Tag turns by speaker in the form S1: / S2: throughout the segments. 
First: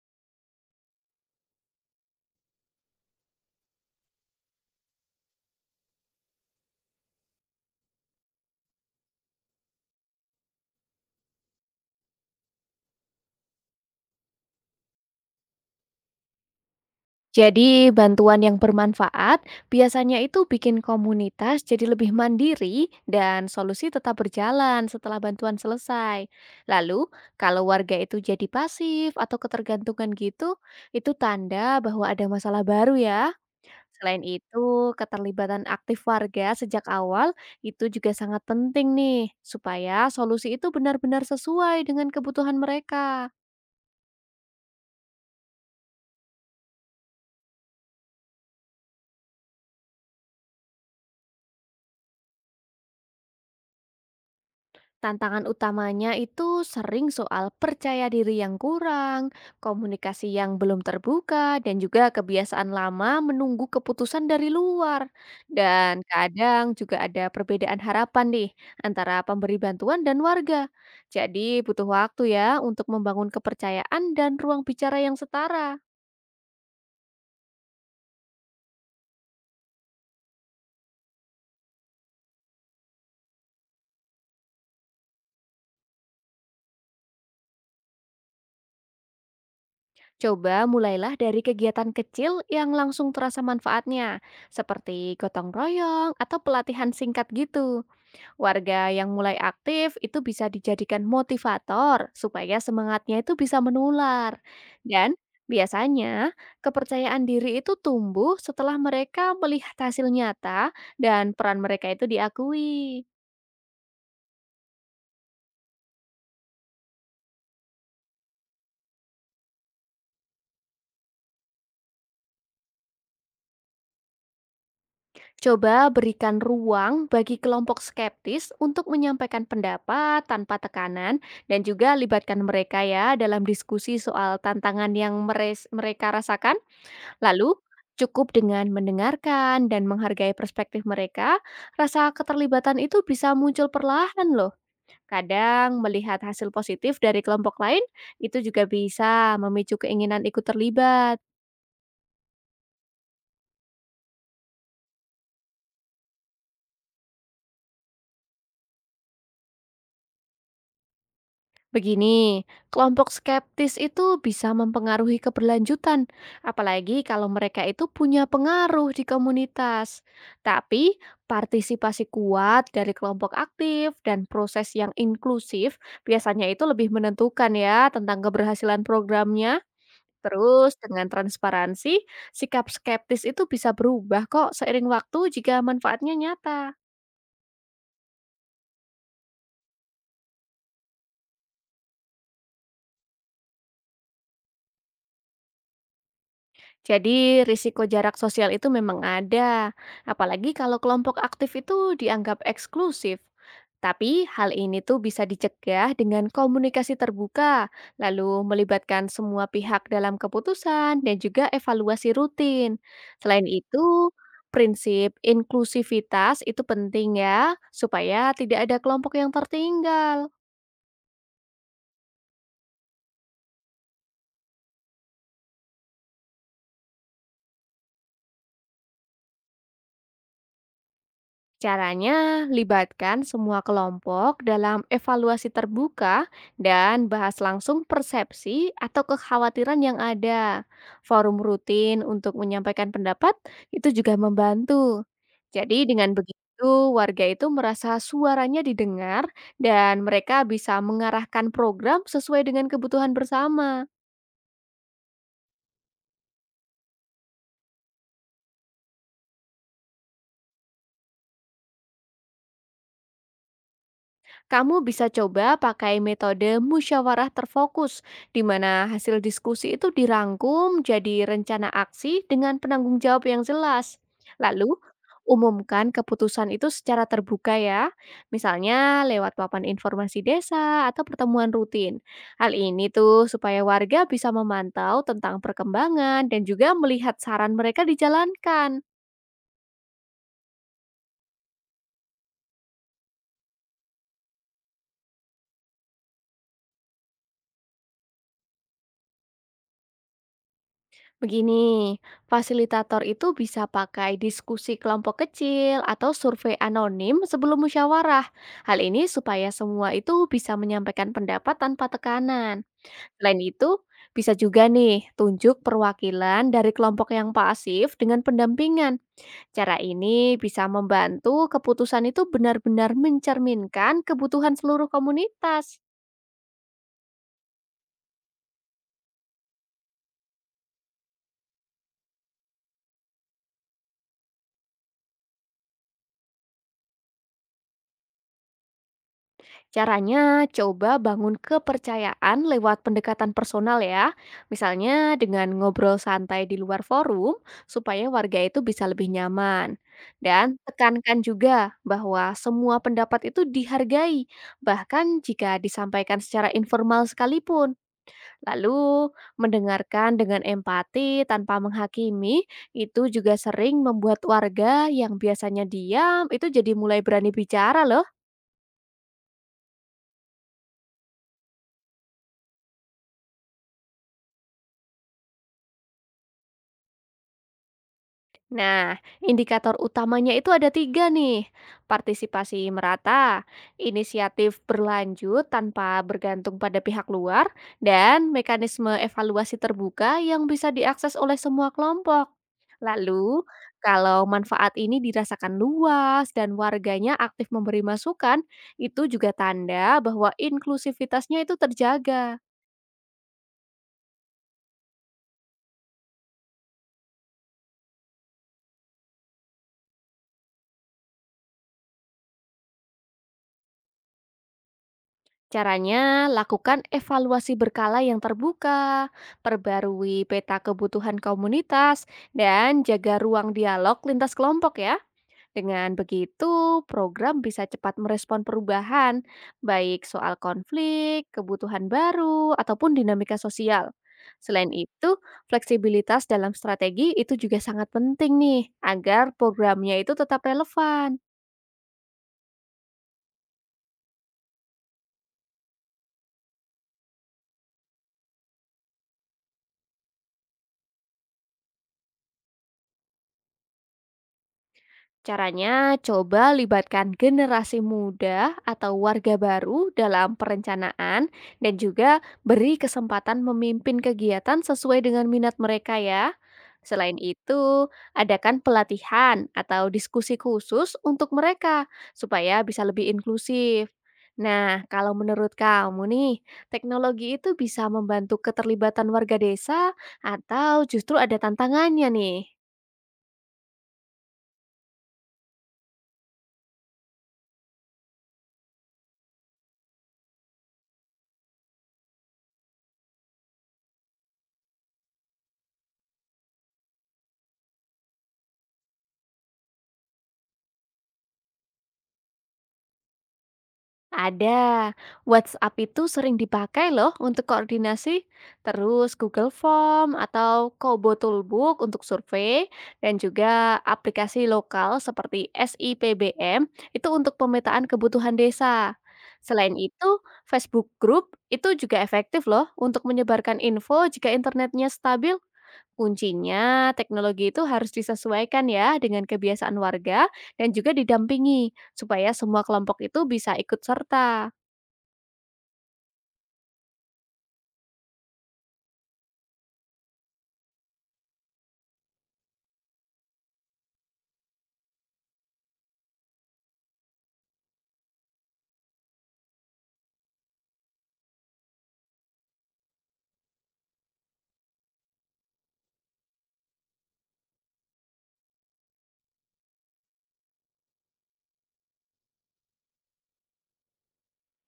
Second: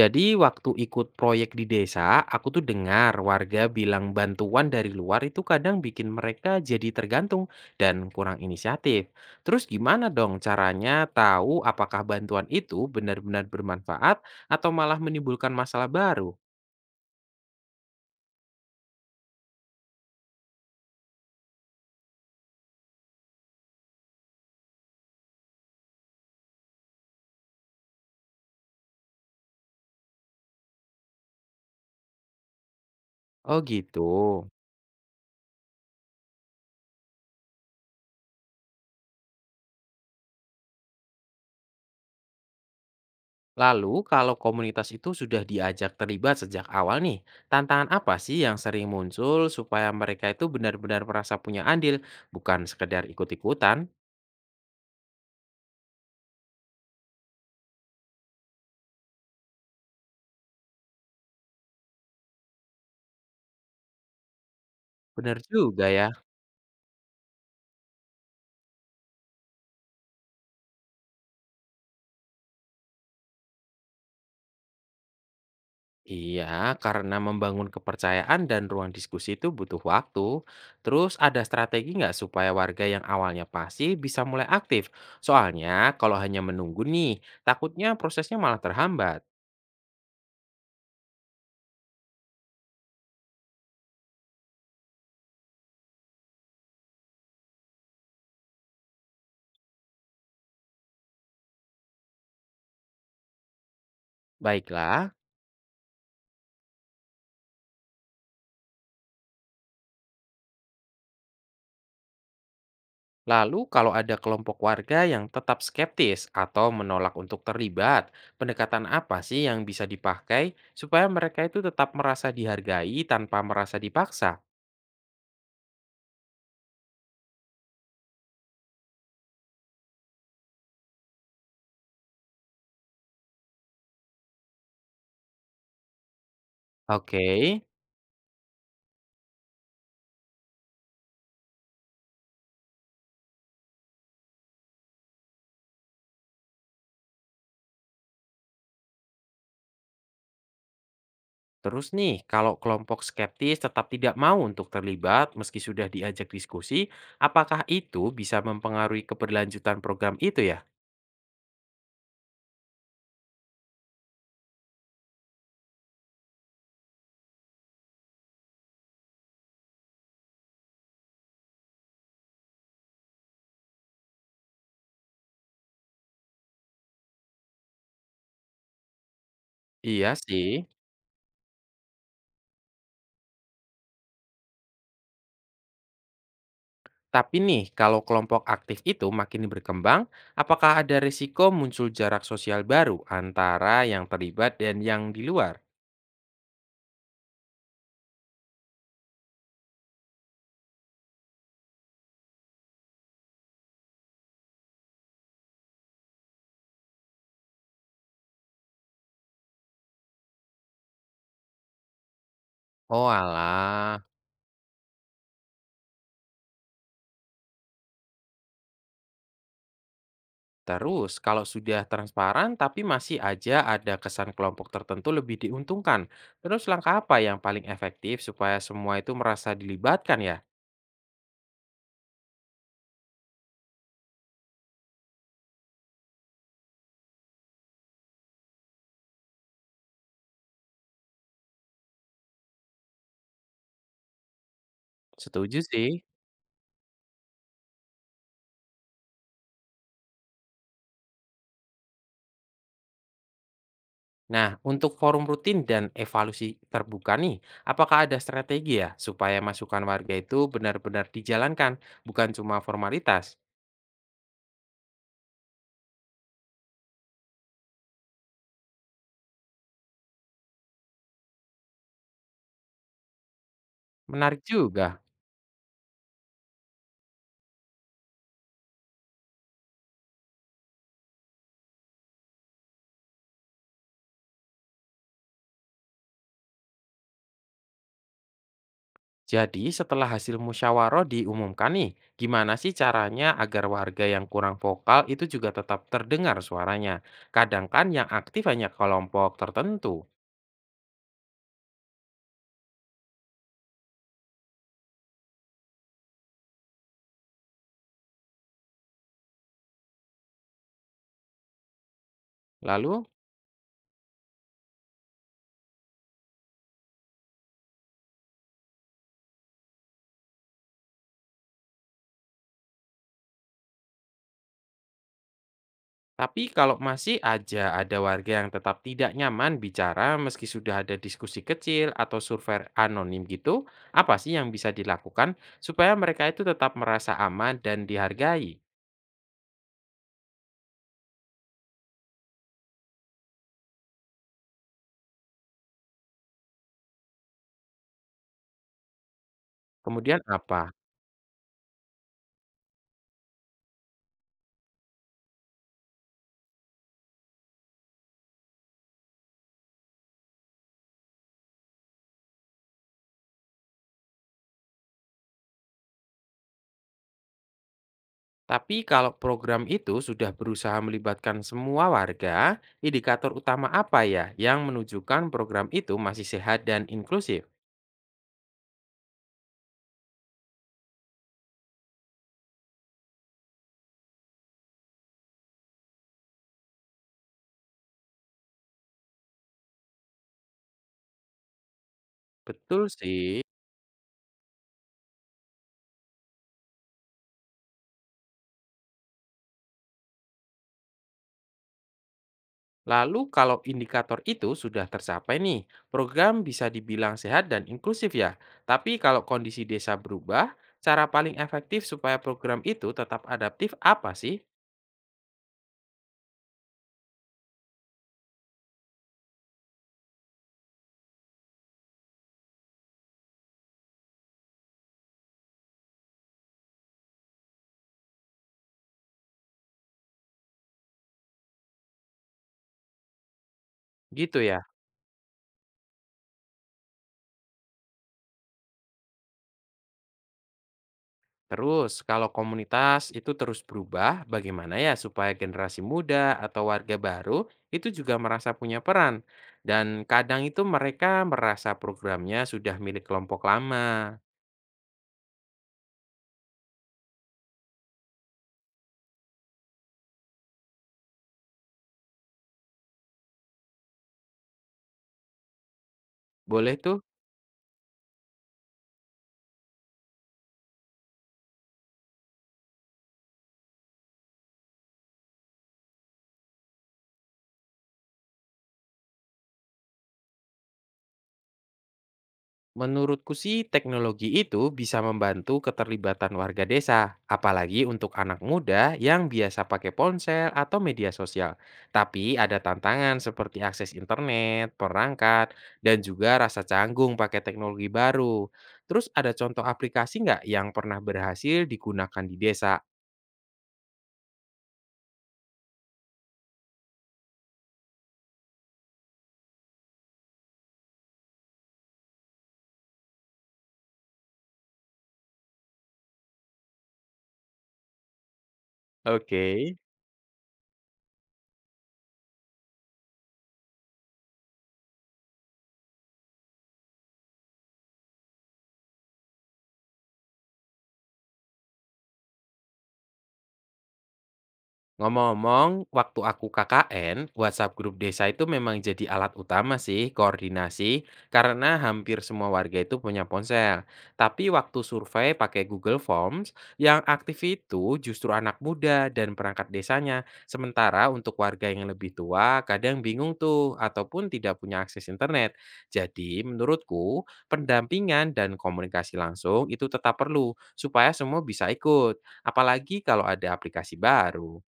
S1: Jadi waktu ikut proyek di desa, aku tuh dengar warga bilang bantuan dari luar itu kadang bikin mereka jadi tergantung dan kurang inisiatif. Terus gimana dong caranya tahu apakah bantuan itu benar-benar bermanfaat atau malah menimbulkan masalah baru?
S2: Jadi, bantuan yang bermanfaat biasanya itu bikin komunitas jadi lebih mandiri dan solusi tetap berjalan setelah bantuan selesai. Lalu, kalau warga itu jadi pasif atau ketergantungan gitu, itu tanda bahwa ada masalah baru ya.
S1: Oh gitu.
S2: Selain itu, keterlibatan aktif warga sejak awal itu juga sangat penting nih, supaya solusi itu benar-benar sesuai dengan kebutuhan mereka.
S1: Lalu kalau komunitas itu sudah diajak terlibat sejak awal nih, tantangan apa sih yang sering muncul supaya mereka itu benar-benar merasa punya andil, bukan sekedar ikut-ikutan?
S2: Tantangan utamanya itu sering soal percaya diri yang kurang, komunikasi yang belum terbuka, dan juga kebiasaan lama menunggu keputusan dari luar.
S1: Benar juga
S2: Dan
S1: ya.
S2: kadang juga ada perbedaan harapan nih antara pemberi bantuan dan warga. Jadi butuh waktu ya untuk membangun kepercayaan dan ruang bicara yang setara.
S1: Iya, karena membangun kepercayaan dan ruang diskusi itu butuh waktu. Terus ada strategi nggak supaya warga yang awalnya pasif bisa mulai aktif? Soalnya kalau hanya menunggu nih, takutnya prosesnya malah terhambat.
S2: Coba mulailah dari kegiatan kecil yang langsung terasa manfaatnya, seperti gotong royong atau pelatihan singkat gitu. Warga yang mulai aktif itu bisa dijadikan motivator supaya semangatnya itu bisa menular.
S1: Baiklah,
S2: Dan biasanya kepercayaan diri itu tumbuh setelah mereka melihat hasil nyata dan peran mereka itu diakui.
S1: lalu kalau ada kelompok warga yang tetap skeptis atau menolak untuk terlibat, pendekatan apa sih yang bisa dipakai supaya mereka itu tetap merasa dihargai tanpa merasa dipaksa?
S2: Coba berikan ruang bagi kelompok skeptis untuk menyampaikan pendapat tanpa tekanan dan juga libatkan mereka ya dalam diskusi soal tantangan yang mereka rasakan.
S1: Oke.
S2: Lalu, cukup dengan mendengarkan dan menghargai perspektif mereka, rasa keterlibatan itu bisa muncul perlahan loh. Kadang melihat hasil positif dari kelompok lain, itu juga bisa memicu keinginan ikut terlibat.
S1: Terus nih, kalau kelompok skeptis tetap tidak mau untuk terlibat meski sudah diajak diskusi, apakah itu bisa mempengaruhi keberlanjutan program itu ya?
S2: Begini, kelompok skeptis itu bisa mempengaruhi keberlanjutan, apalagi kalau mereka itu punya pengaruh di komunitas. Tapi, partisipasi kuat dari kelompok aktif dan proses yang inklusif biasanya itu lebih menentukan ya tentang keberhasilan programnya.
S1: Iya sih.
S2: Terus, dengan transparansi, sikap skeptis itu bisa berubah kok seiring waktu jika manfaatnya nyata.
S1: Tapi nih, kalau kelompok aktif itu makin berkembang, apakah ada risiko muncul jarak sosial baru antara yang terlibat dan yang di luar?
S2: Jadi risiko jarak sosial itu memang ada, apalagi kalau kelompok aktif itu dianggap eksklusif. Tapi hal ini tuh bisa dicegah dengan komunikasi terbuka, lalu melibatkan semua pihak dalam keputusan dan juga evaluasi rutin.
S1: Oh
S2: Selain
S1: alah.
S2: itu, prinsip inklusivitas itu penting ya, supaya tidak ada kelompok yang tertinggal.
S1: Terus, kalau sudah transparan tapi masih aja ada kesan kelompok tertentu lebih diuntungkan, terus langkah apa yang paling efektif supaya semua itu merasa dilibatkan ya?
S2: Caranya, libatkan semua kelompok dalam evaluasi terbuka dan bahas langsung persepsi atau kekhawatiran yang ada. Forum rutin untuk menyampaikan pendapat itu juga membantu.
S1: Setuju
S2: Jadi
S1: sih.
S2: dengan begitu, warga itu merasa suaranya didengar dan mereka bisa mengarahkan program sesuai dengan kebutuhan bersama.
S1: Nah, untuk forum rutin dan evaluasi terbuka nih, apakah ada strategi ya supaya masukan warga itu benar-benar dijalankan, bukan cuma formalitas?
S2: Kamu bisa coba pakai metode musyawarah terfokus, di mana hasil diskusi itu dirangkum jadi rencana aksi dengan penanggung jawab yang jelas.
S1: Menarik
S2: Lalu,
S1: juga.
S2: umumkan keputusan itu secara terbuka ya, misalnya lewat papan informasi desa atau pertemuan rutin. Hal ini tuh supaya warga bisa memantau tentang perkembangan dan juga melihat saran mereka dijalankan.
S1: Jadi setelah hasil musyawarah diumumkan nih, gimana sih caranya agar warga yang kurang vokal itu juga tetap terdengar suaranya? Kadang kan yang aktif hanya kelompok tertentu.
S2: Begini, fasilitator itu bisa pakai diskusi kelompok kecil atau survei anonim sebelum musyawarah. Hal ini supaya semua itu bisa menyampaikan pendapat tanpa tekanan.
S1: Lalu,
S2: Selain itu, bisa juga nih tunjuk perwakilan dari kelompok yang pasif dengan pendampingan. Cara ini bisa membantu keputusan itu benar-benar mencerminkan kebutuhan seluruh komunitas.
S1: tapi kalau masih aja ada warga yang tetap tidak nyaman bicara meski sudah ada diskusi kecil atau survei anonim gitu, apa sih yang bisa dilakukan supaya mereka itu tetap merasa aman dan dihargai?
S2: Caranya, coba bangun kepercayaan lewat pendekatan personal ya. Misalnya dengan ngobrol santai di luar forum supaya warga itu bisa lebih nyaman.
S1: Kemudian
S2: Dan
S1: apa?
S2: tekankan juga bahwa semua pendapat itu dihargai, bahkan jika disampaikan secara informal sekalipun. Lalu, mendengarkan dengan empati tanpa menghakimi itu juga sering membuat warga yang biasanya diam itu jadi mulai berani bicara loh.
S1: Tapi kalau program itu sudah berusaha melibatkan semua warga, indikator utama apa ya yang menunjukkan program itu masih sehat dan inklusif?
S2: Nah, indikator utamanya itu ada 3 nih. Partisipasi merata, inisiatif berlanjut tanpa bergantung pada pihak luar, dan mekanisme evaluasi terbuka yang bisa diakses oleh semua kelompok.
S1: Betul
S2: Lalu,
S1: sih.
S2: kalau manfaat ini dirasakan luas dan warganya aktif memberi masukan, itu juga tanda bahwa inklusivitasnya itu terjaga.
S1: Lalu kalau indikator itu sudah tercapai nih, program bisa dibilang sehat dan inklusif ya. Tapi kalau kondisi desa berubah, cara paling efektif supaya program itu tetap adaptif apa sih?
S2: Caranya, lakukan evaluasi berkala yang terbuka, perbarui peta kebutuhan komunitas, dan jaga ruang dialog lintas kelompok ya. Dengan begitu, program bisa cepat merespon perubahan, baik soal konflik, kebutuhan baru, ataupun dinamika sosial.
S1: Gitu ya.
S2: Selain itu, fleksibilitas dalam strategi itu juga sangat penting nih, agar programnya itu tetap relevan.
S1: Terus, kalau komunitas itu terus berubah, bagaimana ya supaya generasi muda atau warga baru itu juga merasa punya peran? Dan kadang itu mereka merasa programnya sudah milik kelompok lama.
S2: Caranya, coba libatkan generasi muda atau warga baru dalam perencanaan dan juga beri kesempatan memimpin kegiatan sesuai dengan minat mereka ya.
S1: Boleh tuh.
S2: Selain itu, adakan pelatihan atau diskusi khusus untuk mereka supaya bisa lebih inklusif. Nah, kalau menurut kamu nih, teknologi itu bisa membantu keterlibatan warga desa atau justru ada tantangannya nih?
S1: Menurutku sih teknologi itu bisa membantu keterlibatan warga desa, apalagi untuk anak muda yang biasa pakai ponsel atau media sosial. Tapi ada tantangan seperti akses internet, perangkat, dan juga rasa canggung pakai teknologi baru. Terus ada contoh aplikasi nggak yang pernah berhasil digunakan di desa?
S2: Ada. WhatsApp itu sering dipakai loh untuk koordinasi, terus Google Form atau Kobo Toolbook untuk survei, dan juga aplikasi lokal seperti SIPBM itu untuk pemetaan kebutuhan desa.
S1: Oke.
S2: Selain itu, Facebook Group itu juga efektif loh untuk menyebarkan info jika internetnya stabil. Kuncinya, teknologi itu harus disesuaikan ya dengan kebiasaan warga dan juga didampingi supaya semua kelompok itu bisa ikut serta.
S1: Ngomong-ngomong, waktu aku KKN, WhatsApp grup desa itu memang jadi alat utama sih koordinasi karena hampir semua warga itu punya ponsel. Tapi waktu survei pakai Google Forms, yang aktif itu justru anak muda dan perangkat desanya. Sementara untuk warga yang lebih tua kadang bingung tuh ataupun tidak punya akses internet. Jadi menurutku, pendampingan dan komunikasi langsung itu tetap perlu supaya semua bisa ikut, apalagi kalau ada aplikasi baru.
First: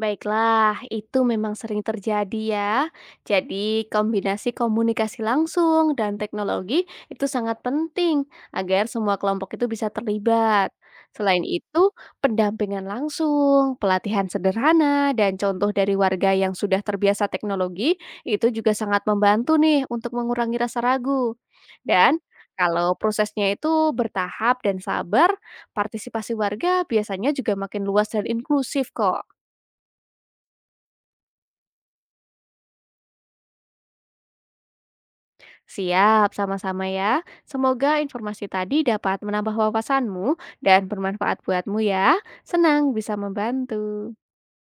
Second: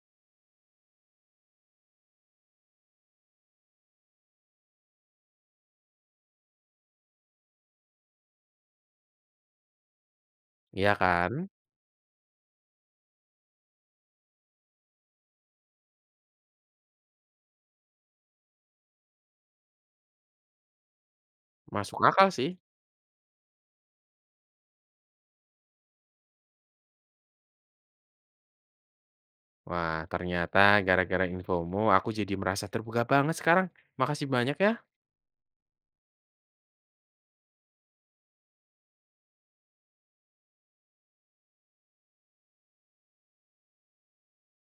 S2: Baiklah, itu memang sering terjadi ya. Jadi, kombinasi komunikasi langsung dan teknologi itu sangat penting agar semua kelompok itu bisa terlibat.
S1: Iya kan?
S2: Selain itu, pendampingan langsung, pelatihan sederhana, dan contoh dari warga yang sudah terbiasa teknologi itu juga sangat membantu nih untuk mengurangi rasa ragu.
S1: Masuk
S2: Dan
S1: akal sih.
S2: kalau prosesnya itu bertahap dan sabar, partisipasi warga biasanya juga makin luas dan inklusif kok.
S1: Wah, ternyata gara-gara infomu aku jadi merasa terbuka banget sekarang. Makasih banyak ya.
S2: Siap, sama-sama ya. Semoga informasi tadi dapat menambah wawasanmu dan bermanfaat buatmu ya. Senang bisa membantu.